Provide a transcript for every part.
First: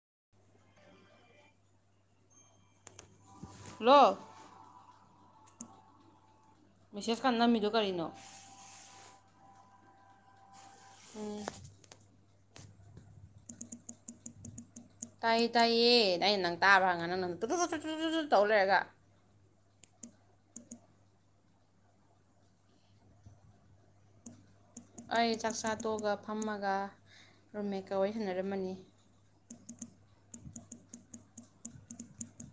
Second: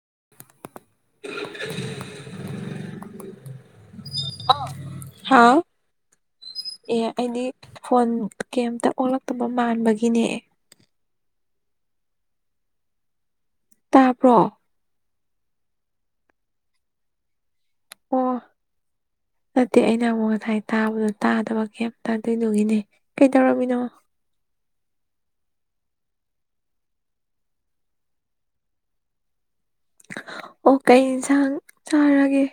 [inaudible] hello ꯍꯥꯎ ꯑꯦ message ꯀꯥꯟ ꯑꯩꯗꯤ ꯅꯝꯃꯤꯗꯣ ꯀꯔꯤꯅꯣ ꯐꯣꯟ ꯀꯩꯝꯇ ꯑꯣꯜꯂꯛ ꯇꯕ ꯃꯥꯟꯕꯒꯤꯅꯦ ꯍ ꯇꯥꯕ꯭ꯔꯣ ꯇꯥꯏ ꯇꯥꯏꯌꯦꯦ ꯅ ꯅꯪ ꯇꯥꯕꯉꯅꯪꯅ ꯑꯣ ꯑꯗꯨ ꯇꯧ ꯂꯩꯛꯑꯦꯒ ꯅꯠꯇꯦ ꯑꯩꯅ ꯑꯃꯨꯛ ꯉꯁꯥꯏ ꯇꯥꯕꯗꯣ ꯇꯥꯗꯕ ꯀꯩꯝꯇꯗꯣꯏꯗꯨꯒꯤꯅꯦ ꯀꯩꯗꯧꯔꯝꯃꯤꯅꯣ ꯑꯩ ꯆꯥꯛꯆꯥꯥ ꯇꯣꯛꯑꯒ ꯐꯝꯃꯒ ꯔꯨꯝꯃꯦꯀ ꯋꯥꯔꯤ ꯁꯟꯅꯔꯃꯅꯤ ꯑꯣ ꯀꯩ ꯌꯦꯟꯁꯥꯡ ꯆꯥꯔꯒꯦ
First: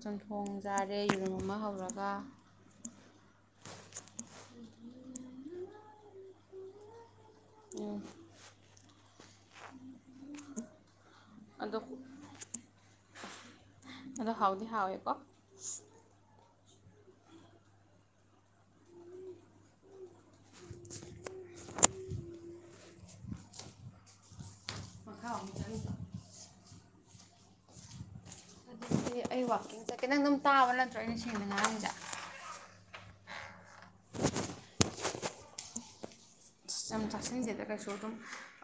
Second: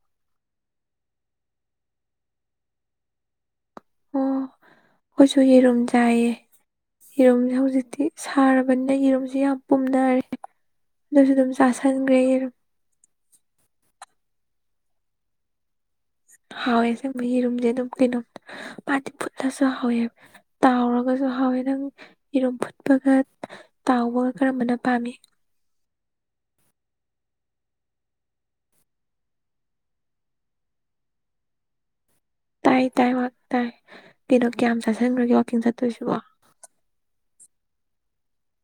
ꯆꯣꯟꯊꯣꯡ ꯆꯥꯔꯦ ꯌꯦꯔꯨꯝ ꯑꯃ ꯍꯧꯔꯒ ꯑꯣ ꯍꯧꯁꯨꯁꯨ ꯌꯦꯔꯨꯝ ꯆꯥꯏꯌꯦ ꯌꯦꯔꯨꯝꯁꯦ ꯎꯝ ꯍꯧꯖꯤꯛꯇꯤ ꯁꯥꯔꯕꯅꯤꯅ ꯌꯦꯔꯨꯝꯁꯤ ꯌꯥꯝ ꯄꯨꯝꯅꯔꯦ ꯑꯗꯨꯁꯨ ꯑꯗꯨꯝ ꯑꯗꯣ ꯆꯥꯁꯟꯈ꯭ꯔꯦ ꯌꯦꯔꯨꯝ ꯑꯗꯣ ꯍꯥꯎꯗꯤ ꯍꯥꯎꯋꯦꯀꯣ ꯍꯥꯎꯋꯦ ꯑꯁꯦꯡꯕ ꯌꯦꯔꯨꯝꯁꯦ ꯑꯗꯨꯝ ꯀꯩꯅꯣꯝ ꯃꯥꯗꯤ ꯐꯨꯠꯂꯁꯨ ꯍꯥꯎꯋꯦ ꯇꯥꯎꯔꯒꯁꯨ ꯍꯥꯎꯋꯦ ꯅꯪ ꯌꯦꯔꯨꯝ ꯐꯨꯠꯄꯒ ꯇꯥꯎꯕꯒ ꯀꯔꯝꯕꯅ ꯄꯥꯝꯃꯤ ꯃꯈꯥ ꯑꯃꯨꯛ ꯆꯪꯉꯤꯗꯣ ꯑꯗꯨ ꯑꯩ ꯋꯥꯛꯀꯤꯡꯁꯈꯤ ꯅꯪ ꯑꯗꯨꯝ ꯇꯥꯕ ꯅꯠꯇ꯭ꯔꯣ ꯑꯩꯅ ꯁꯦꯡꯗ ꯉꯥꯔꯁꯤꯡꯁꯦ ꯇꯥꯏ ꯇꯥꯏ ꯋꯥ ꯇꯥꯏ ꯀꯩꯅꯣ ꯀꯌꯥꯝ ꯆꯥꯁꯟꯈ꯭ꯔꯒꯦ ꯋꯥꯛꯀꯤꯡ ꯆꯠꯇꯣꯏꯁꯤꯕꯣ ꯌꯥꯝ ꯆꯥꯛꯁꯤꯟꯖꯦꯗ ꯀꯩꯁꯨ ꯑꯗꯨꯝ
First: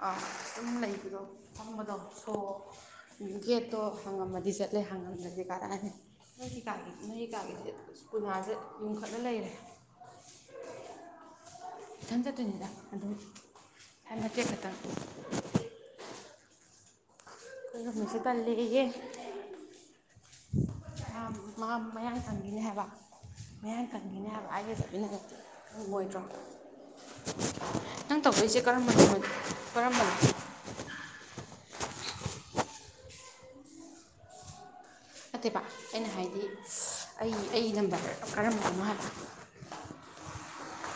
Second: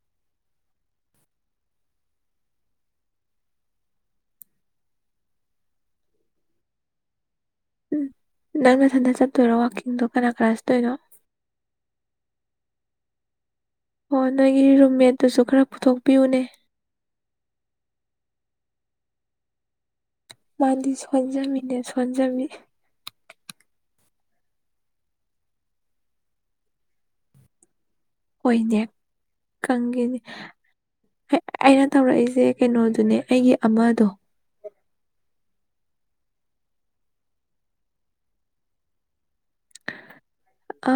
ꯑꯗꯨꯝ ꯂꯩꯕꯗꯣ ꯐꯪꯕꯗꯣ ꯁꯣ ꯒꯦꯠꯇꯣ ꯍꯪꯉꯝꯃꯗꯤ ꯆꯠꯂꯦ ꯍꯪꯉꯝꯗꯗꯤ ꯀꯥꯔꯛꯑꯅꯤ ꯅꯣꯏꯒꯤ ꯀꯥꯒꯤ ꯅꯣꯏꯒꯤ ꯀꯥꯒꯤ ꯎꯝ ꯅꯪ ꯅꯊꯟꯗ ꯆꯠꯇꯣꯏꯔꯣ ꯋꯥꯋꯥꯛꯀꯤꯡꯗꯣ ꯀꯅꯥ ꯀꯅꯥ ꯆꯠꯇꯣꯏꯅꯣ ꯇꯗ ꯑ ꯑꯣ ꯅꯪꯒꯤ ꯔꯨꯝꯃꯦꯠꯇꯨꯁꯨ ꯈꯔ ꯄꯨꯊꯣꯛꯄꯤꯌꯨꯅꯦ ꯃꯤꯁꯤ ꯄꯜꯂꯤ ꯂꯩꯦ ꯃꯥꯗꯤ ꯁꯣꯟꯖꯃꯤꯅꯦ ꯁꯣꯟꯖꯃꯤ ꯀꯡꯈꯤꯅꯦ ꯍꯥꯏꯕ ꯑꯩꯒ ꯆꯠꯃꯤꯟꯅꯔꯗꯤ ꯀꯡꯉꯣꯏꯗ꯭ꯔꯣ ꯍꯣꯏꯅꯦ ꯀꯪꯒꯤꯅꯤ ꯑꯩꯅ ꯇꯧꯔꯛꯏꯁꯦ ꯀꯩꯅꯣꯗꯨꯅꯦ ꯑꯩꯒꯤ ꯑꯃꯗꯣ ꯅꯠꯇꯦꯕ ꯑꯩꯅ ꯍꯥꯏꯗꯤ ꯑꯩ ꯑꯩ ꯅꯝꯕꯔ ꯀꯔꯝꯕꯅꯣ ꯍꯥꯏꯕ ꯑ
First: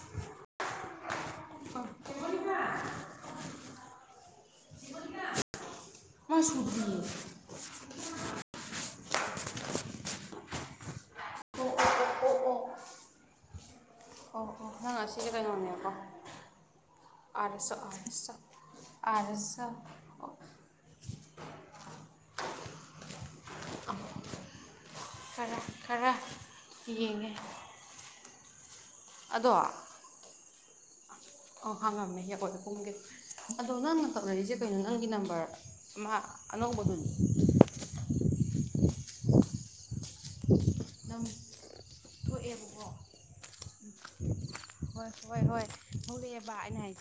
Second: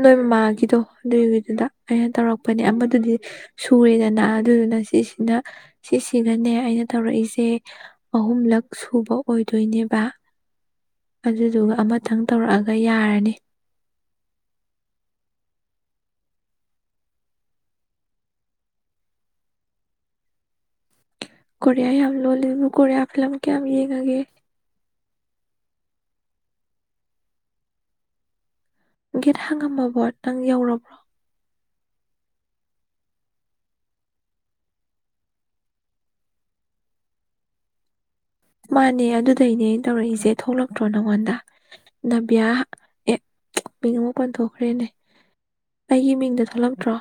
ꯅꯣꯏ ꯃꯃꯥꯒꯤꯗꯣ ꯑꯗꯨꯒꯤꯗꯨꯗ ꯑꯩꯅ ꯇꯧꯔꯛꯄꯅꯦ ꯑꯃꯗꯨꯗꯤ ꯁꯨꯔꯦꯗꯅ ꯑꯗꯨꯗꯨꯅ ꯁꯤꯁꯤꯅ ꯃꯥ ꯁꯤꯁꯤꯒꯅꯦ ꯑꯩꯅ ꯁꯨꯗ꯭ꯔꯤꯌꯦ ꯇꯧꯔꯛꯏꯁꯦ ꯑꯍꯨꯝꯂꯛ ꯁꯨꯕ ꯑꯣꯏꯗꯣꯏꯅꯦꯕ ꯑꯣ ꯑꯣ ꯑꯣ ꯑꯗꯨꯗꯨꯒ ꯑꯃꯇꯪ ꯑꯣ ꯇꯧꯔꯛꯑꯒ ꯌꯥꯔꯅꯤ ꯑꯪ ꯁꯤ ꯀꯩꯅꯣꯅꯦꯕꯀꯣ ꯑꯥ ꯑꯦꯁ ꯑꯥ ꯑꯦꯁ ꯑꯥꯔ ꯑꯦꯁ ꯀꯣꯔꯤꯌꯥ ꯌꯥꯝ ꯂꯣꯜꯂꯦ ꯑꯗꯨ ꯀꯣꯔꯤꯌꯥ ꯐꯤꯂꯝ ꯀꯌꯥꯝ ꯌꯦꯡꯉꯒꯦ ꯈꯔ ꯈꯔ ꯌꯦꯡꯉꯦ ꯒꯦꯠ ꯑꯗꯣ ꯍꯥꯡꯉꯝꯃꯕꯣ ꯅꯪ ꯌꯧꯔꯕ ꯑ ꯍꯥꯡꯉꯝꯅꯦ ꯌꯩꯔꯦ ꯑꯗꯣ ꯅꯪꯅ ꯇꯧꯔꯛ ꯏꯁꯦ ꯀꯩꯅꯣ ꯅꯪꯒꯤ ꯅꯝꯕꯔ ꯑꯃ ꯑꯅꯧꯕꯗꯨꯅꯤ ꯃꯥꯅꯦ ꯑꯗꯨꯗꯩꯅꯅꯦ ꯇꯧꯔꯛꯏꯁꯦ ꯊꯣꯛꯂꯛꯇ꯭ꯔꯣ ꯅꯪ ꯅꯉꯣꯟꯗ ꯅꯕꯤꯌꯥ ꯊꯣꯛꯑꯦꯕꯀꯣ ꯑꯦ ꯃꯤꯡ ꯑꯃꯨꯛ ꯄꯟꯊꯣ ꯍꯣꯏ ꯍꯣꯏ ꯍꯣꯏ ꯊꯧꯔꯛꯑꯦꯕ ꯑꯩꯅ ꯍꯥꯏ ꯊꯣꯛꯂꯛꯇ꯭ꯔꯣ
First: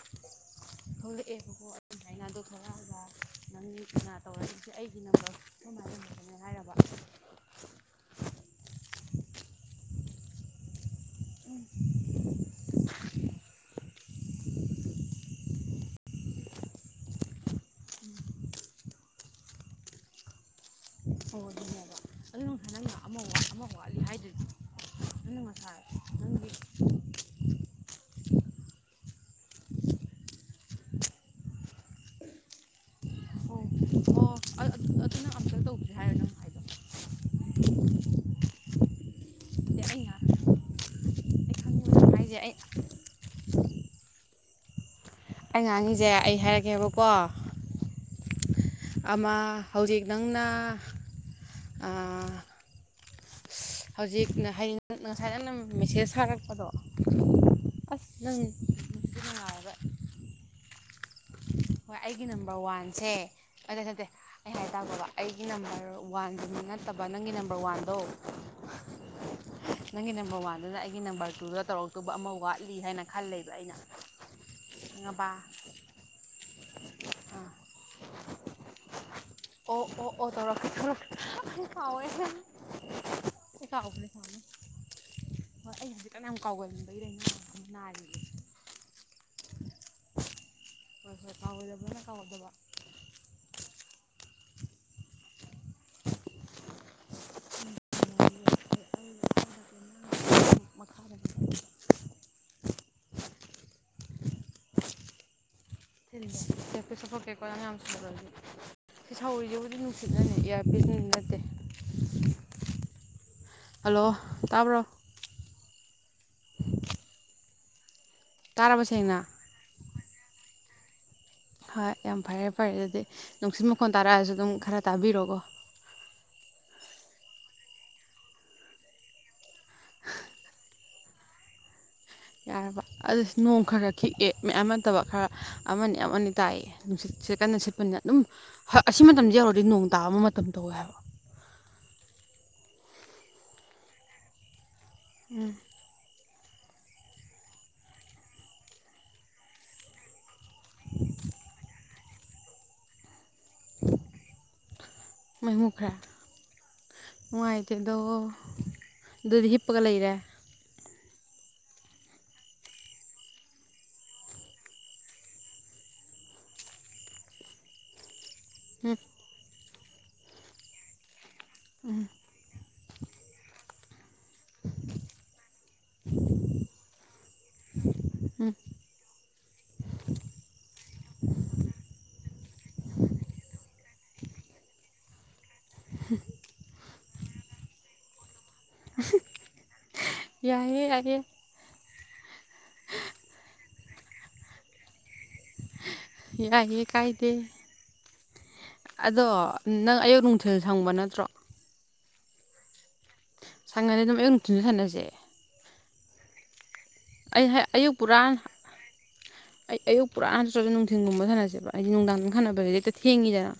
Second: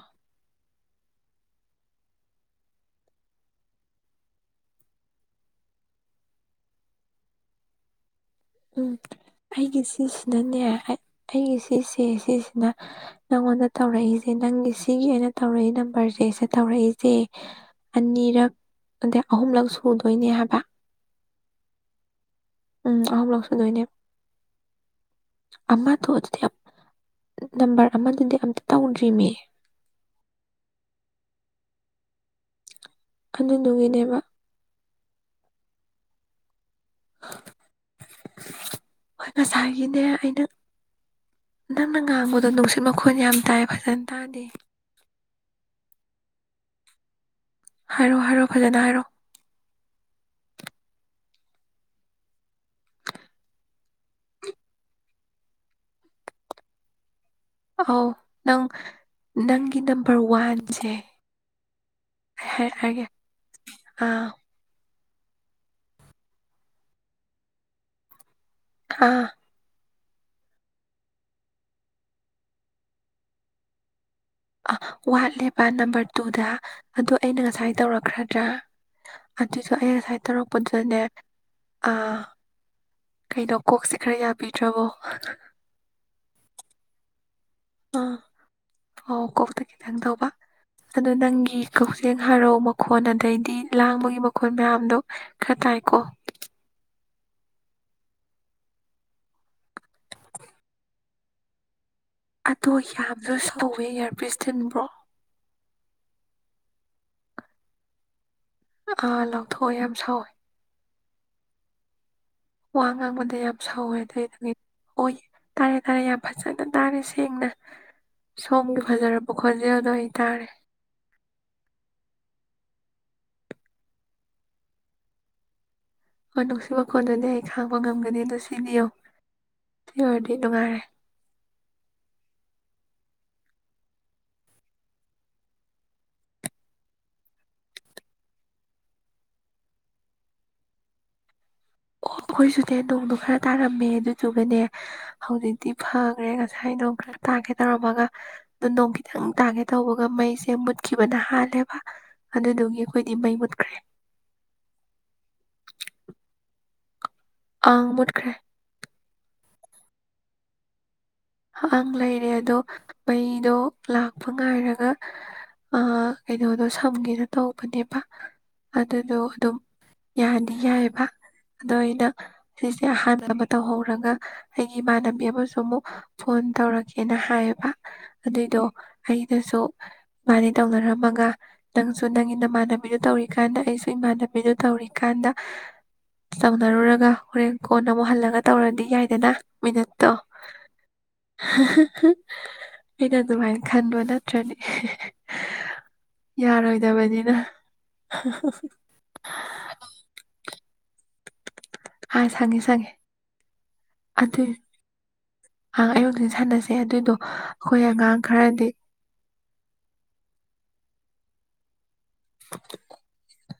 ꯊꯣꯛꯂꯛꯑꯦꯕꯀꯣ ꯑꯗꯨ ꯑꯗꯨꯃꯥꯏꯅ ꯑꯗꯣ ꯊꯣꯛꯂꯛꯑꯒ ꯅꯪꯅ ꯇꯧꯔꯛꯏꯁꯦ ꯑꯩꯒꯤ ꯅꯝꯕꯔ ꯑꯩꯈꯣꯏ ꯃꯥꯒꯤ ꯅꯝꯕꯔꯅꯤ ꯍꯥꯏꯔꯕ ꯎꯝ ꯑꯩꯒꯤꯁꯤꯁꯤꯅꯅꯦ ꯍꯥꯏ ꯑꯩꯒꯤ ꯁꯤꯁꯦ ꯁꯤꯁꯤꯅ ꯅꯪꯉꯣꯟꯗ ꯇꯧꯔꯛꯏꯁꯦ ꯅꯪꯒꯤ ꯁꯤꯒꯤ ꯑꯣꯏꯅ ꯇꯧꯔꯛꯏ ꯅꯝꯕꯔꯁꯦ ꯁꯤꯗ ꯇꯧꯔꯛꯏꯁꯦ ꯑꯅꯤꯔꯛ ꯑꯗꯩ ꯑꯍꯨꯝꯂꯛ ꯁꯨꯗꯣꯏꯅꯦ ꯍꯥꯏꯕ ꯑꯣ ꯑꯗꯨꯅꯦꯕ ꯑꯗꯨ ꯅꯨꯡꯁꯥ ꯅꯪꯅ ꯎꯝ ꯑꯃ ꯑꯍꯨꯝ ꯑꯃ ꯂꯧꯁꯟꯗꯣꯏꯅꯦ ꯋꯥꯠꯂꯤ ꯍꯥꯏꯗꯨꯗꯤ ꯅꯪꯅ ꯉꯁꯥꯏ ꯑꯃꯗꯣ ꯑꯗꯨꯗꯤ ꯅꯪꯒꯤ ꯅꯝꯕꯔ ꯑꯃꯗꯨꯗꯤ ꯑꯝꯇ ꯇꯧꯗ꯭ꯔꯤꯅꯦ ꯑꯣ ꯑꯗꯨꯗꯨꯒꯤꯅꯦꯕ ꯑꯣ ꯑꯗꯨ ꯅꯪ ꯑꯝꯇ ꯇꯧꯗ꯭ꯔꯤ ꯍꯥꯏꯔꯣ ꯅꯪ ꯍꯥꯏꯗꯣ ꯍꯣꯏ ꯑꯗꯩ ꯉꯁꯥꯏꯒꯤꯅꯦ ꯑꯩ ꯑꯩꯅ ꯅꯪꯅ ꯈꯪꯉꯦꯕ ꯅꯪ ꯍꯥꯏꯁꯦ ꯉꯥꯡꯕꯗꯣ ꯑꯩ ꯅꯨꯡꯁꯤꯠ ꯃꯈꯣꯟ ꯌꯥꯝ ꯇꯥꯏ ꯐꯖꯅ ꯇꯥꯗꯦ ꯑꯩ ꯉꯥꯡꯉꯤꯁꯦ ꯑꯩ ꯍꯥꯏꯔꯛꯀꯦꯕꯀꯣ ꯍꯥꯏꯔꯣ ꯍꯥꯏꯔꯣ ꯐꯖꯅ ꯍꯥꯏꯔꯣ ꯑꯃ ꯍꯧꯖꯤꯛ ꯅꯪꯅ ꯑ ꯍꯧꯖꯤꯛ ꯌꯦꯡ ꯉꯁꯥꯏ ꯅꯅ ꯃꯦꯁꯦꯖ ꯊꯥꯔꯛꯄꯗꯣ ꯑꯧ ꯑꯁ ꯅꯪ ꯅꯨꯡꯁꯨ ꯅꯪ ꯅꯨꯡꯉꯥꯏꯔꯔꯣꯏ ꯒꯤ ꯅꯝꯕꯔ ꯋꯥꯟꯁꯦ ꯍꯣꯏ ꯑꯩꯒꯤ ꯑꯩ ꯅꯝꯕꯔ ꯍꯥꯏꯔꯛꯑꯒꯦ ꯋꯥꯟꯁꯦ ꯑꯗ ꯅꯠꯇꯦ ꯑꯥ ꯑꯩ ꯍꯥꯏꯇꯥꯒꯣꯕ ꯑꯩꯒꯤ ꯅꯝꯕꯔ ꯋꯥꯟꯗꯨꯃ ꯅꯠꯇꯕ ꯅꯪꯒꯤ ꯅꯝꯕꯔ ꯋꯥꯟꯗꯣ ꯑꯥ ꯅꯪꯒꯤ ꯅꯝꯕꯔ ꯋꯥꯟꯗꯨꯅ ꯑꯩꯒꯤ ꯅꯝꯕꯔ ꯇꯨꯗ ꯇꯧꯔꯛꯇꯧꯕ ꯑꯃ ꯋꯥꯠꯂꯤ ꯍꯥꯏꯅ ꯈꯜ ꯂꯂꯦꯕ ꯂꯩꯕ ꯑꯩꯅ ꯑ ꯈꯪꯉꯕ ꯋꯥꯠꯂꯦꯕ ꯅꯝꯕꯔ ꯇꯨꯗ ꯑꯗꯣ ꯑꯩꯅ ꯑꯥ ꯉꯁꯥꯏ ꯇꯧꯔꯛꯈ꯭ꯔꯗ꯭ꯔꯥ ꯑꯗꯨꯗꯣ ꯑꯣ ꯑꯩ ꯑꯣ ꯉꯁꯥꯏ ꯑꯣ ꯇꯧꯔꯛ ꯑꯩ ꯇꯧꯔꯛꯄꯗꯨꯗꯅꯦ ꯀꯧꯔꯦ ꯑꯥ ꯀꯩꯅꯣ ꯀꯣꯛꯁꯦ ꯈꯔ ꯀꯥꯎꯒꯟꯕꯩꯔꯅꯤ ꯌꯥꯕꯤꯗ꯭ꯔꯕꯣ ꯑ ꯑꯣ ꯀ ꯈꯤꯇꯪ ꯇꯧꯕ ꯑꯗꯨ ꯍꯣꯏ ꯍꯣꯏ ꯅꯪꯒꯤ ꯀꯥꯎꯒꯗꯕꯅ ꯀꯛꯆꯤꯡ ꯀꯥꯎꯒꯗꯕ ꯍꯔꯥꯎ ꯃꯈꯣꯟ ꯑꯗꯩꯗꯤ ꯂꯥꯡꯕꯒꯤ ꯃꯈꯣꯜ ꯃꯌꯥꯝꯗꯣ ꯈꯔ ꯇꯥꯏꯀꯣ ꯑꯗꯣ ꯌꯥꯝꯁꯨ ꯁꯧꯋꯦ ꯏꯌꯥꯔꯄꯤ꯭ꯁ ꯇꯤꯟꯕ꯭ꯔꯣ ꯄꯤꯁꯄ ꯀꯦꯀꯣꯗꯅꯤ ꯑ ꯑꯃꯁꯁꯤ ꯑꯣꯏꯗꯤ ꯁꯤ ꯑꯥ ꯁꯥꯎꯔꯤ ꯌꯥ ꯂꯧꯊꯣꯛꯑ ꯍꯧꯗꯤ ꯌꯥꯝ ꯁꯧꯋꯦ ꯅꯨꯡꯁꯤꯠꯅꯅꯦ ꯏꯌꯥꯔꯕꯤꯁ ꯋꯥ ꯉꯪꯕꯗ ꯌꯥꯝ ꯁꯥꯎꯋꯦ ꯍꯜꯂꯣ ꯑꯗꯨ ꯑꯣꯏ ꯇꯥꯕ꯭ꯔꯣ ꯑꯣꯏ ꯇꯥꯔꯦ ꯇꯥꯔꯦ ꯌꯥꯝ ꯐꯖꯅ ꯇꯥꯔꯦ ꯁꯦꯡꯅ ꯁꯣꯝꯒꯤ ꯇꯥꯔꯕ ꯁꯦꯡꯅ ꯐꯖꯔꯄ ꯈꯣꯠꯖꯦ ꯑꯗꯣꯏ ꯇꯔꯦ ꯍꯣꯏ ꯌꯥꯝ ꯐꯔꯦ ꯐꯔꯦ ꯑꯗꯨꯗꯤ ꯅꯨꯡꯁꯤꯠ ꯃꯈꯣꯟ ꯇꯥꯔꯛꯑꯁꯨ ꯑꯗꯨꯝ ꯈꯔ ꯇꯥꯕꯤꯔꯛꯣꯀꯣ ꯅꯨꯡꯁꯤ ꯃꯈꯣꯟꯗꯨꯗꯤ ꯑꯩ ꯈꯥꯡꯕ ꯉꯝꯒꯅꯤ ꯑꯗꯨ ꯁꯤꯕꯤꯌꯣ ꯁꯤ ꯑꯣꯏꯔꯗꯤ ꯅꯨꯡꯉꯥꯏꯔꯦ ꯌꯥꯔꯕ ꯑꯗꯨ ꯅꯣꯡ ꯈꯔ ꯈꯤꯛꯑꯦ ꯃꯌꯥꯝ ꯅꯠꯇꯕ ꯈꯔ ꯑꯃꯅꯤ ꯑꯃꯅꯤ ꯇꯥꯏꯑ ꯅꯨꯡꯁꯤꯠ ꯁꯦꯠꯀꯟꯅ ꯁꯤꯦꯠꯄꯅ ꯑꯗꯨꯝ ꯑꯁꯤ ꯃꯇꯝꯗ ꯌꯧꯔꯗꯤ ꯅꯣꯡ ꯇꯥꯕ ꯃꯇꯝ ꯇꯧꯋꯦ ꯍꯥꯏꯕ ꯑꯣ ꯃꯣꯏꯁꯨꯅꯦ ꯅꯣꯡꯗ ꯈꯔ ꯇꯥꯔꯝꯃꯦ ꯑꯗꯨꯗꯨꯒꯅꯦ ꯍꯧꯖꯤꯛꯇꯤ ꯐꯈ꯭ꯔꯦ ꯉꯁ ꯉꯁꯥꯏ ꯅꯣꯡ ꯈꯤꯇ ꯇꯥꯒꯦ ꯇꯧꯔꯝꯃꯒ ꯑꯗꯨ ꯅꯣꯡ ꯈꯤꯇꯪ ꯇꯥꯒꯦ ꯇꯧꯕꯒ ꯃꯩꯁꯦ ꯃꯨꯠꯈꯤꯕꯅ ꯍꯥꯜꯂꯦꯕ ꯑꯗꯨꯗꯨꯒꯤ ꯑꯩꯈꯣꯏꯗꯤ ꯃꯩ ꯃꯨꯠꯈ꯭ꯔꯦ ꯃꯥꯏ ꯃꯨꯈꯔ ꯑꯪ ꯅꯨꯪꯉꯥꯏꯇꯦꯗꯣ ꯃꯨꯠꯈ꯭ꯔꯦ ꯗꯤꯞꯄꯀ ꯂꯩꯔꯦ ꯪ ꯂꯩꯔꯦ ꯑꯗꯣ ꯃꯩꯗꯣ ꯂꯥꯛꯄ ꯉꯥꯏꯔꯒ ꯑ ꯀꯩꯅꯣꯗꯣ ꯁꯝꯒꯦꯅ ꯇꯧꯕꯅꯦꯕ ꯎꯝ ꯑꯗꯨꯗ ꯑꯗꯨ ꯑꯗꯨꯝ ꯌꯥꯗꯤ ꯌꯥꯏꯑꯕ ꯑꯗꯣ ꯑꯩꯅ ꯁꯤꯁꯦ ꯑꯍꯥꯟꯕ ꯑꯃ ꯇꯧꯍꯧꯔꯒ ꯑꯩꯒꯤ ꯏꯃꯥꯟꯅꯕꯤ ꯑꯃꯁꯨ ꯑꯃꯨꯛ ꯐꯣꯟ ꯇꯧꯔꯛꯀꯦꯅ ꯍꯥꯏꯌꯦꯕ ꯑꯗꯨꯏꯗꯣ ꯑꯩꯩꯅꯁꯨ ꯃꯥꯕꯥꯅꯦ ꯇꯧꯅꯔꯝꯃꯒ ꯅꯪꯁꯨ ꯅꯪꯒꯤ ꯅꯃꯥꯟꯅꯕꯤꯗꯨ ꯇꯧꯔꯤꯀꯥꯟꯗ ꯑꯩꯁꯨ ꯏꯃꯥꯟꯅꯕꯤꯗꯨ ꯇꯧꯔꯤꯀꯥꯟꯗ ꯇꯧꯅꯔꯨꯔꯒ ꯍꯣꯔꯦꯟ ꯀꯣꯟ ꯑꯃꯨꯛ ꯍꯜꯂꯒ ꯇꯧꯔꯗꯤ ꯌꯥꯏꯗꯅ ꯃꯤꯅꯠ ꯌꯥꯏ ꯌ [unintelligible] ꯎꯝ ꯑꯩꯅ ꯑꯗꯨꯃꯥꯏꯅ ꯈꯟꯕ ꯅꯠꯇ꯭ꯔꯅꯤ ꯌꯥꯏꯌꯦ ꯀꯥꯏꯗꯦ ꯌꯥꯔꯣꯏꯗꯕꯅꯤꯅ [unintelligible] ꯑꯗꯣ ꯅꯪ ꯑꯌꯨꯛ ꯅꯨꯡꯊꯤꯜ ꯁꯪꯕ ꯅꯠꯇ꯭ꯔꯣ ꯑꯥ ꯁꯉꯦ ꯁꯒꯦ ꯁꯪꯅ ꯑꯗꯨꯝꯃ ꯎ ꯊꯨꯅ ꯁꯥꯟꯅꯁꯦ ꯑꯪ ꯑꯩꯌꯨꯛꯇ ꯁꯥꯟꯅꯁꯤꯦ ꯑꯩ ꯑꯌꯨꯛ ꯄꯨꯔꯥ ꯑꯩ ꯑꯌꯨꯛ ꯄꯨꯔꯥ ꯍ ꯆꯁꯤ ꯅꯨꯡꯊꯤꯟꯒꯨꯝꯕ ꯊꯅꯦ ꯖ ꯍꯥꯏꯗꯤ ꯅꯨꯡꯗꯥꯡ ꯈꯥꯟꯅꯕꯒꯤꯁ ꯍꯦꯛꯇ ꯊꯦꯡꯉꯤꯗꯅ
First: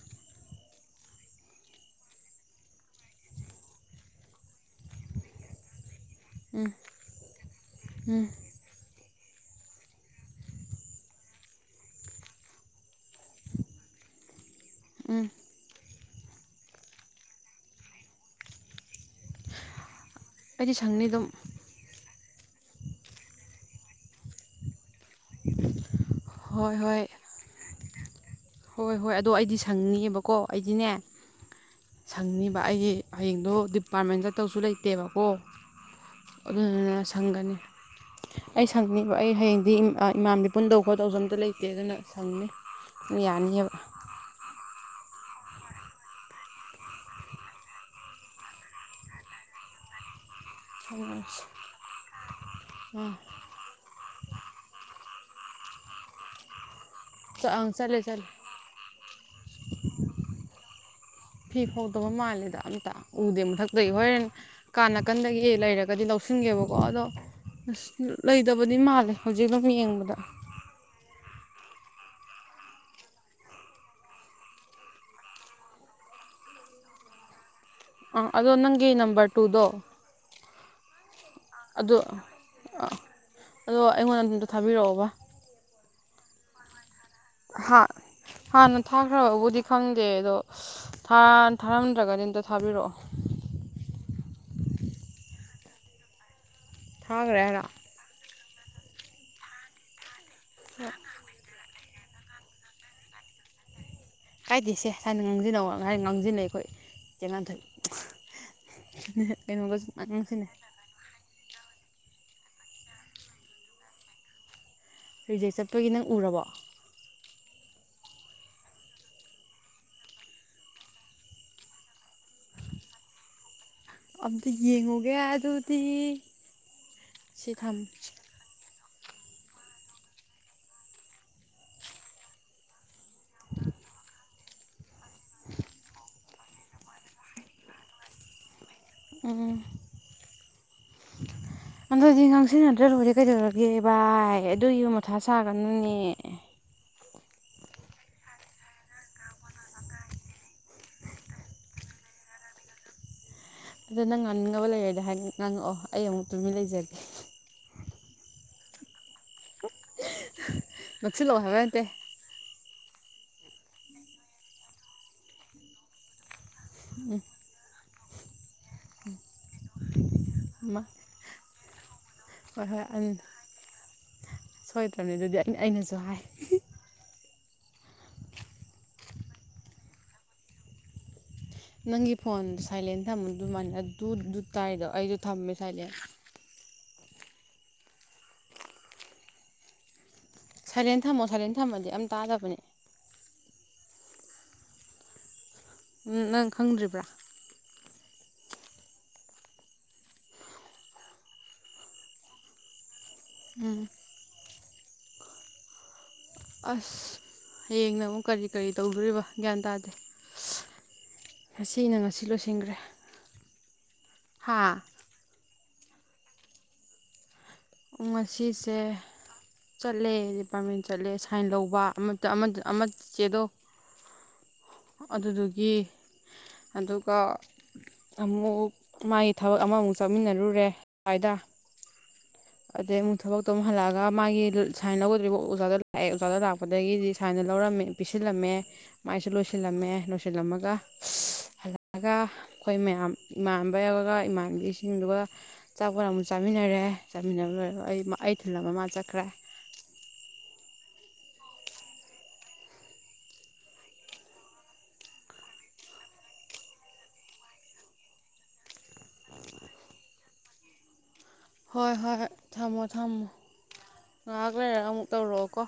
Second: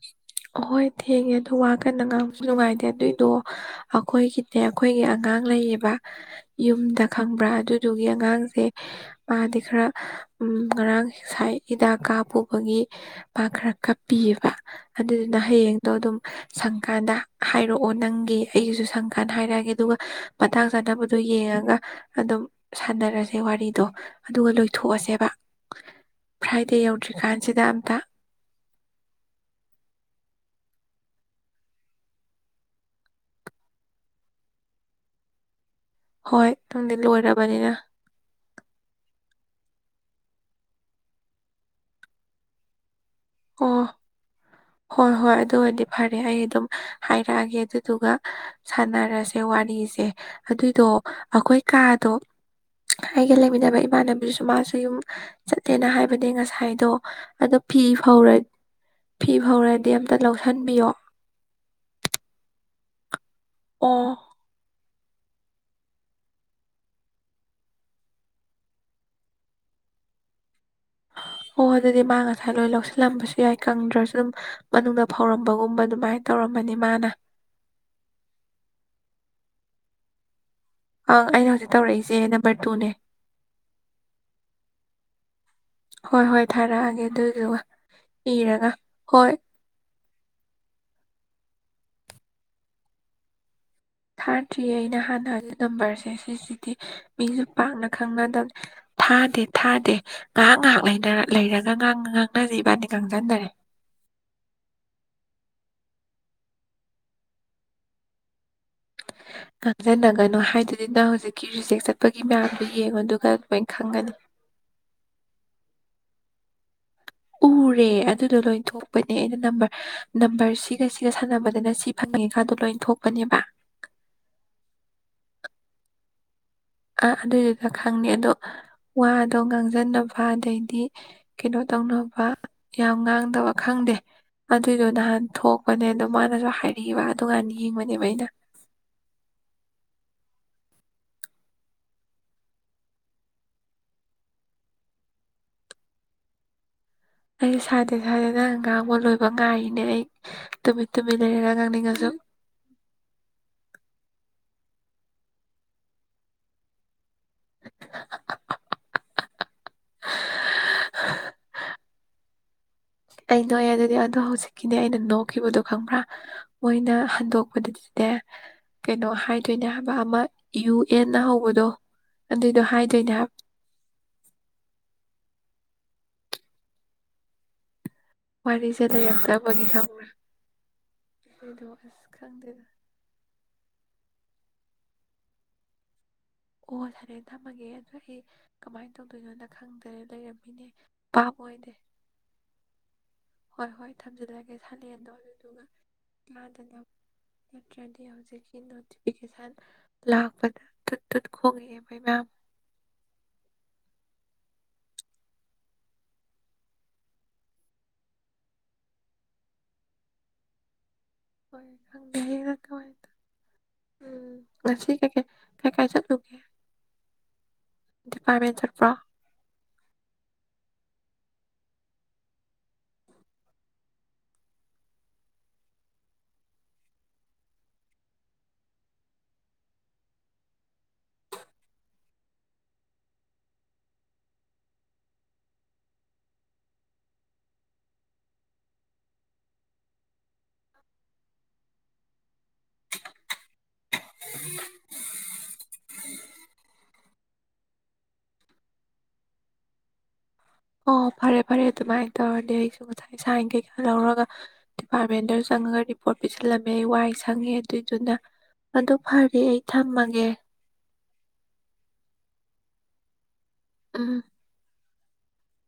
ꯑ ꯋꯥ ꯀꯟꯅ ꯉꯥꯡꯕꯁꯨ ꯅꯨꯡꯉꯥꯏꯇꯦ ꯑꯗꯨꯏꯗꯣ ꯑꯩꯈꯣꯏꯒꯤꯅꯦ ꯑꯩꯈꯣꯏꯒꯤ ꯑꯉꯥꯡ ꯂꯩꯌꯦꯕ ꯌꯨꯝꯗ ꯈꯪꯕ꯭ꯔꯥ ꯑꯗꯨ ꯑꯗꯨꯒꯤ ꯑꯉꯥꯡꯁꯦ ꯃꯥꯗꯤ ꯈꯔ ꯉꯔꯥꯡ ꯉꯥꯏ ꯍꯤꯗꯥꯛ ꯀꯥꯞ ꯄꯨꯕꯒꯤ ꯄꯥ ꯈꯔ ꯀꯞꯄꯤꯑꯕ ꯎꯝ ꯑꯗꯨꯗꯨꯅ ꯍꯌꯦꯡꯗꯣ ꯑꯗꯨꯝ ꯁꯪꯀꯥꯟꯗ ꯍꯥꯏꯔꯛꯑꯣ ꯅꯪꯒꯤ ꯑꯩꯒꯤꯁꯨ ꯁꯪꯀꯥꯟꯗ ꯍꯥꯏꯔꯛꯑꯒꯦ ꯑꯗꯨꯒ ꯃꯇꯥꯡ ꯑꯩꯗꯤ ꯁꯪꯅꯤ ꯆꯥꯅꯕꯗꯨꯣ ꯑꯗꯨꯝ ꯌꯦꯡꯉꯒ ꯑꯗꯨꯝ ꯁꯥꯟꯅꯔꯁꯦ ꯋꯥꯔꯤꯗꯣ ꯑꯗꯨꯒ ꯂꯣꯏꯊꯣꯛꯑꯁꯦꯕ ꯍꯣꯏ ꯐ꯭ꯔꯥꯏꯗꯦ ꯍꯣꯏ ꯌꯧꯗ꯭ꯔꯤꯀꯥꯟꯁꯤꯗ ꯑꯝꯇ ꯍꯣꯏ ꯍꯣꯏ ꯑꯗꯣ ꯑꯩꯗꯤ ꯁꯪꯅꯤꯕꯀꯣ ꯑꯩꯗꯤꯅꯦ ꯁꯪꯅꯤꯕ ꯑꯩꯒꯤ ꯍꯌꯦꯡꯗꯣ ꯗꯤꯄꯥꯔꯠꯃꯦꯟ ꯆꯠꯇꯧꯁꯨ ꯂꯩꯇꯦꯕꯀꯣ ꯍꯣꯏ ꯅꯪꯗꯤ ꯑꯗꯨꯅ ꯁꯪꯒꯅꯤ ꯂꯣꯏꯔꯕꯅꯤꯅ ꯑꯩ ꯁꯪꯅꯤ ꯑꯩ ꯍꯌꯦꯡꯗꯤ ꯏꯃꯥꯟꯗꯤ ꯄꯨꯟꯗꯧ ꯐꯣꯔ ꯊꯥꯎꯖꯟ ꯑꯇ ꯂꯩꯇꯦ ꯑꯗꯨꯅ ꯁꯪꯅꯤ ꯌꯥꯅꯤꯑꯕ ꯑꯣ ꯍꯣꯏ ꯍꯣꯏ ꯑꯗꯨ ꯑꯣꯏꯔꯗꯤ ꯐꯔꯦ ꯑꯩ ꯑꯗꯨꯝ ꯍꯥꯏꯔꯛꯑꯒꯦ ꯑꯗꯨꯗꯨꯒ ꯁꯥꯟꯅꯔꯁꯦ ꯋꯥꯔꯤꯁꯦ ꯑꯗꯨꯏꯗꯣ ꯑꯩꯈꯣꯏ ꯀꯥꯗꯣ ꯑꯩꯒ ꯂꯩꯃꯤꯟꯅꯕ ꯏꯃꯥꯟꯅꯕꯤꯗꯨꯁꯨ ꯃꯥꯁꯨ ꯌꯨꯝ ꯆꯠꯂꯦꯅ ꯍꯥꯏꯕꯅꯦ ꯉꯁꯥꯏꯗꯣ ꯑꯗꯣ ꯑꯪ ꯐꯤ ꯆꯠꯂꯦ ꯆꯠꯂꯦ ꯐꯧꯔꯅꯤ ꯁꯤꯤ ꯐ ꯍꯧꯔꯗꯤ ꯑꯃꯝꯇ ꯂꯧꯁꯟ ꯆꯟꯕꯤꯌꯣ ꯐꯤ ꯐꯥꯎꯗꯕ ꯃꯥꯜꯂꯦꯗ ꯑꯝꯇ ꯎꯗꯦ ꯃꯊꯛꯇꯒꯤ ꯑꯣ ꯍꯣꯔꯦꯟ ꯀꯥꯟꯅ ꯅꯥꯀꯟꯗꯒꯤ ꯑꯦ ꯂꯩꯔꯒꯗꯤ ꯂꯧꯁꯤꯟꯒꯦꯕꯀꯣ ꯑꯗꯣ ꯑꯁ ꯂꯩꯇꯕꯗꯤ ꯃꯥꯜꯂꯦ ꯍꯧꯖꯤꯛ ꯑꯗꯨꯝ ꯌꯦꯡꯕꯗ ꯑꯣ ꯑꯗꯨꯗꯤ ꯃꯥ ꯉꯁꯥꯏ ꯂꯣꯏ ꯂꯧꯁꯤꯜꯂꯝꯕꯁꯨ ꯌꯥꯏ ꯀꯪꯗ꯭ꯔꯁꯨ ꯑꯗꯨꯝ ꯃꯅꯨꯡꯗ ꯐꯧꯔꯝꯕꯒꯨꯝꯕ ꯑꯗꯨꯃꯥꯏꯅ ꯇꯧꯔꯝꯕꯅꯤ ꯃꯥꯅ ꯑꯥ ꯑꯗꯣ ꯅꯪꯒꯤ ꯅꯝꯕꯔ ꯇꯨꯗꯣ ꯑꯪ ꯑꯩꯅ ꯍꯧꯖꯤꯛ ꯑ ꯇꯧꯔꯛꯏꯁꯦ ꯅꯝꯕꯔ ꯇꯨꯅꯦ ꯑꯥ ꯑꯗꯣ ꯑꯩꯉꯣꯟꯗ ꯑꯗꯨꯝꯇ ꯊꯥꯕꯤꯔꯛꯑꯣꯕ ꯍꯣꯏ ꯍꯣꯏ ꯊꯥꯔꯛꯑꯒꯦ ꯑꯗꯨꯏꯗꯨꯒ ꯍꯥ ꯏꯔꯒ ꯍꯥꯟꯅ ꯍꯣꯏ ꯊꯥꯈ꯭ꯔꯕꯕꯨꯗꯤ ꯈꯪꯗꯦ ꯗꯦ ꯑꯗꯣ ꯊꯥꯔꯝꯗ꯭ꯔꯒꯗꯤ ꯑꯝꯇ ꯊꯥꯕꯤꯔꯛꯑꯣ ꯊꯥꯔꯇ꯭ꯔꯤꯌꯦ ꯑꯩꯅ ꯍꯥꯟꯅ ꯍꯧꯖꯤꯛ ꯅꯝꯕꯔꯁꯦ ꯁꯤ ꯁꯤ ꯇꯤꯚ ꯊꯥꯈ꯭ꯔꯦ ꯃꯤꯁꯨ ꯍꯥꯏꯔꯣ ꯄꯥꯛꯅ ꯈꯪꯅꯗꯕꯅꯤ ꯊꯥꯗꯦ ꯊꯥꯗꯦ ꯉꯥꯏꯍꯥꯛ ꯉꯥꯏꯍꯥꯛ ꯂꯩꯔꯒ ꯉꯥꯡ ꯉꯥꯡꯅꯁ ꯏꯕꯥꯅꯤ ꯈꯪꯖꯟꯗꯔꯦ ꯀꯥꯏꯗꯦꯁꯦ ꯍꯥꯏꯅ ꯉꯥꯡꯁꯤꯟꯅꯧ ꯍꯥꯏ ꯉꯥꯡꯁꯤꯟꯅꯩ ꯑꯩꯈꯣꯏ ꯆꯦꯡꯉꯥꯟꯊꯣꯏ ꯀꯪꯁꯤꯟꯅꯒꯅꯨ ꯍꯥꯏꯗꯨꯗꯤ ꯅꯪ ꯍꯧꯖꯤꯛ ꯀꯤ ꯔꯤꯖꯦꯛ ꯆꯠꯄꯒꯤ ꯃꯌꯥꯝꯗꯨ ꯌꯦꯡꯉꯣ ꯑꯗꯨꯒ ꯂꯣꯏ ꯈꯪꯒꯅꯤ ꯔꯤꯖꯦꯛ ꯆꯠꯄꯒꯤ ꯅꯪ ꯎꯔꯕꯣ ꯎꯔꯦ ꯑꯗꯨꯗꯣ ꯂꯣꯏ ꯊꯣꯛꯄꯅꯦ ꯑꯩꯅ ꯅꯝꯕꯔ ꯅꯝꯕꯔ ꯁꯤꯒ ꯁꯤꯒ ꯁꯥꯟꯅꯕꯗꯅ ꯁꯤ ꯐꯪꯉꯤꯀꯥꯟꯗꯣ ꯂꯣꯏ ꯊꯣꯛꯄꯅꯦꯕ ꯑꯝꯇ ꯌꯦꯡꯉꯨꯒꯦ ꯑꯗꯨꯗꯤ ꯑꯥ ꯁꯤ ꯑꯗꯨꯏꯗꯨꯗ ꯊꯝ ꯈꯪꯅꯤ ꯑꯗꯣ ꯋꯥꯗꯣ ꯉꯥꯡꯖꯟꯅꯕ ꯑꯗꯩꯗꯤ ꯀꯩꯅꯣ ꯇꯧꯅꯕ ꯌꯥꯝ ꯉꯥꯡꯗꯕ ꯈꯪꯗꯦ ꯑꯗꯨꯏꯗꯣ ꯅꯍꯥꯟ ꯊꯣꯛꯄꯅꯦ ꯑꯗꯨ ꯃꯥꯅꯁꯨ ꯍꯥꯏꯔꯤꯕꯛꯏꯕ ꯑꯗꯨꯀꯥꯟ ꯌꯦꯡꯕꯅꯦꯕ ꯑꯩꯅ ꯎꯝ ꯑꯗꯨꯗꯤ ꯉꯥꯡꯁꯤꯟꯅꯗ꯭ꯔ ꯂꯣꯏꯔꯦ ꯀꯩꯗꯧꯔꯒꯦ ꯚꯏ ꯑꯗꯨꯒꯤ ꯃꯊꯥ ꯁꯥꯒꯅꯨꯅꯦ ꯑꯩ ꯁꯥꯗꯦ ꯁꯥꯗꯦ ꯅꯪ ꯉꯥꯡꯕ ꯂꯣꯏꯕ ꯉꯥꯏꯔꯤꯅꯦ ꯑꯩ ꯇꯨꯃꯤꯠ ꯇꯨꯃꯤꯠ ꯂꯩꯔꯒ ꯉꯥꯡꯅꯤꯡꯉꯁꯨ ꯑꯗꯨ ꯅꯪ ꯉꯥꯡꯅꯤꯡꯉꯕ ꯂꯩꯔꯗꯤ ꯍꯥꯏ ꯉꯪꯉꯛꯑꯣ ꯑꯩ ꯑꯃꯨꯛ ꯇꯨꯃꯤꯟ ꯂꯩꯖꯒꯦ ꯅꯣꯛꯁꯤꯜꯂꯛꯑꯣ ꯍꯥꯏꯕ ꯅꯠꯇꯦ ꯑꯩ ꯅꯣꯛꯑꯦ ꯑꯗꯨꯗꯤ ꯑꯗꯣ ꯍꯧꯖꯤꯛꯀꯤꯅꯦ ꯑꯩꯅ ꯅꯣꯛꯈꯤꯕꯗꯣ ꯈꯪꯕ꯭ꯔꯥ ꯃꯣꯏꯅ ꯍꯟꯗꯣꯛꯄꯗꯗꯤ ꯅꯦ ꯀꯩꯅꯣ ꯍꯥꯏꯗꯣꯏꯅꯦ ꯍꯥꯏꯕ ꯑꯃ ꯌꯨ ꯑꯃ ꯑꯦꯟꯅ ꯍꯧꯕꯗꯣ ꯑꯗꯨꯏꯗꯣ ꯍꯣꯏ ꯍꯣꯏ ꯑꯪ ꯍꯥꯏꯗꯣꯏꯅꯦ ꯍꯥꯏꯕ ꯁꯣꯏꯗ꯭ꯔꯕꯅꯤ ꯑꯗꯨꯗꯤ ꯑꯩꯅꯁꯨ ꯍꯥꯏ ꯋꯥꯔꯤꯁꯦ ꯂꯩꯔꯛꯇꯔꯕꯒꯤ ꯈꯪꯕꯔꯥ ꯅꯪꯒꯤ ꯐꯣꯟ ꯁꯥꯏꯂꯦꯟ ꯊꯝ ꯑꯗꯨꯃꯥꯏꯅ ꯑꯗꯨꯗꯨ ꯇꯥꯏꯗꯣ ꯑꯩꯁꯨ ꯊꯝꯃꯦ ꯁꯏꯂꯦꯟ ꯑꯣ ꯐꯔꯦ ꯊꯝꯃꯒꯦ ꯑꯗꯣ ꯑꯩ ꯀꯃꯥꯏꯅ ꯇꯧꯗꯣꯏꯅꯣꯅ ꯈꯪꯗꯔꯦ ꯂꯩꯔꯝ ꯁꯥꯏꯂꯦꯟ ꯊꯝꯃꯣ ꯁꯥꯏꯂꯦꯟ ꯊꯝꯃꯗꯤ ꯑꯝ ꯇꯥꯗꯕꯅꯦ ꯍꯣꯏ ꯍꯣꯏ ꯊꯝꯖꯜꯂꯒꯦ ꯁꯥꯏꯂꯦꯟꯗꯣ ꯑꯗꯨꯗꯨꯒ ꯎꯝ ꯅꯪ ꯇꯥꯗꯅꯕ ꯈꯪꯗ꯭ꯔꯤꯕ꯭ꯔꯥ ꯅꯠꯇ꯭ꯔꯗꯤ ꯍꯧꯖꯤꯛꯀꯤ ꯅꯣꯇꯤꯐꯤꯀꯦꯁꯟ ꯂꯥꯛꯄꯗ ꯇꯨꯠ ꯇꯨꯠ ꯈꯣꯡꯉꯛꯑꯦꯕꯩ ꯃꯦꯝ ꯎꯝ ꯑꯁ ꯍꯌꯦꯡꯅ ꯑꯃꯨꯛ ꯀꯔꯤ ꯀꯔꯤ ꯇꯧꯗꯣꯔꯤꯕ ꯒ꯭ꯌꯥꯟ ꯇꯥꯗꯦ ꯍꯣꯏ ꯉꯁꯤ ꯅ ꯈꯪꯗꯦ ꯉꯁꯤ ꯍꯌꯦꯡꯅ ꯂꯣꯏꯁꯤꯟꯈ꯭ꯔꯦ ꯀꯃꯥꯏꯅ ꯇꯧ ꯍꯥ ꯊ ꯀꯥꯏ ꯆꯂꯒꯦ ꯉꯁꯤꯁꯦ ꯆꯠꯂꯦ ꯗꯤꯄꯥꯔꯠꯃꯦꯟ ꯆꯠꯂꯦ ꯁꯏꯟ ꯂꯧꯕ ꯑꯃꯇ ꯑꯃꯗ ꯑꯃ ꯆꯦꯗꯣ ꯑꯗꯨꯗꯨꯒꯤ ꯑꯗꯨꯒ ꯑꯃꯨꯛ ꯃꯥꯒꯤ ꯊꯕꯛ ꯑꯃꯃꯨꯛ ꯆꯠꯃꯤꯟꯅꯔꯨꯔꯦ ꯁꯋꯥꯏꯗ ꯑꯗꯩ ꯑꯃꯨꯛ ꯊꯕꯛꯇꯣ ꯑꯃꯨꯛ ꯍꯜꯂꯛꯑꯒ ꯃꯥꯒꯤ ꯁꯨꯃꯥꯏꯅ ꯂꯧꯒꯗꯧꯔꯤꯕ ꯑꯣꯖꯥꯗꯣ ꯂꯥꯛꯑꯦ ꯑꯣꯖꯥꯗ ꯂꯥꯛꯄꯗꯒꯤꯗꯤ ꯁꯥꯏꯟ ꯂꯧꯔꯝꯃꯦ ꯄꯤꯁꯤꯜꯂꯝꯃꯦ ꯃꯥꯏꯁꯨ ꯂꯣꯏꯁꯤꯜꯂꯝꯃꯦ ꯂꯣꯏꯁꯤꯜꯂꯝꯃꯒ ꯍꯜꯂꯛꯑꯒ ꯑꯩꯈꯣꯏ ꯃꯌꯥꯝ ꯏꯃꯥꯟꯅꯕꯒ ꯏꯃꯥꯟꯕꯤꯁꯤꯡꯗꯨꯒ ꯆꯥꯄꯣꯠ ꯑꯃꯨꯛ ꯆꯥꯃꯤꯟꯅꯔꯦ ꯆꯠꯃꯤꯟꯅꯔꯨꯔꯦ ꯂꯣꯏꯔ ꯑꯩ ꯑꯩ ꯊꯤꯜꯂꯝꯃꯥ ꯃꯥ ꯆꯠꯈ꯭ꯔꯦ ꯑꯣ ꯐꯔꯦ ꯐꯔꯦ ꯑꯗꯨꯃꯥꯏꯅ ꯇꯧꯔꯗꯤ ꯑꯩꯁꯨ ꯉꯁꯥꯏ ꯁꯥꯏꯟ ꯀꯩꯀꯥ ꯂꯧꯔꯒ ꯗꯤꯄꯥꯔꯠꯃꯦꯟꯗ ꯆꯪꯉꯒ ꯔꯤꯄꯣꯔꯠ ꯄꯤꯁꯜꯂꯝꯃꯦ ꯑꯩ ꯋꯥꯏ ꯁꯪꯉꯦ ꯑꯗꯨꯏꯗꯨꯅ ꯑꯗꯨ ꯐꯔ ꯑꯩ ꯊꯝꯃꯒꯦ ꯍꯣꯏ ꯍꯣꯏ ꯊꯝꯃꯣ ꯊꯝꯃꯣ ꯎꯝ ꯉꯍꯛ ꯂꯩꯔꯒꯥ ꯑꯃꯨꯛ ꯇꯧꯔꯛꯑꯣꯀꯣ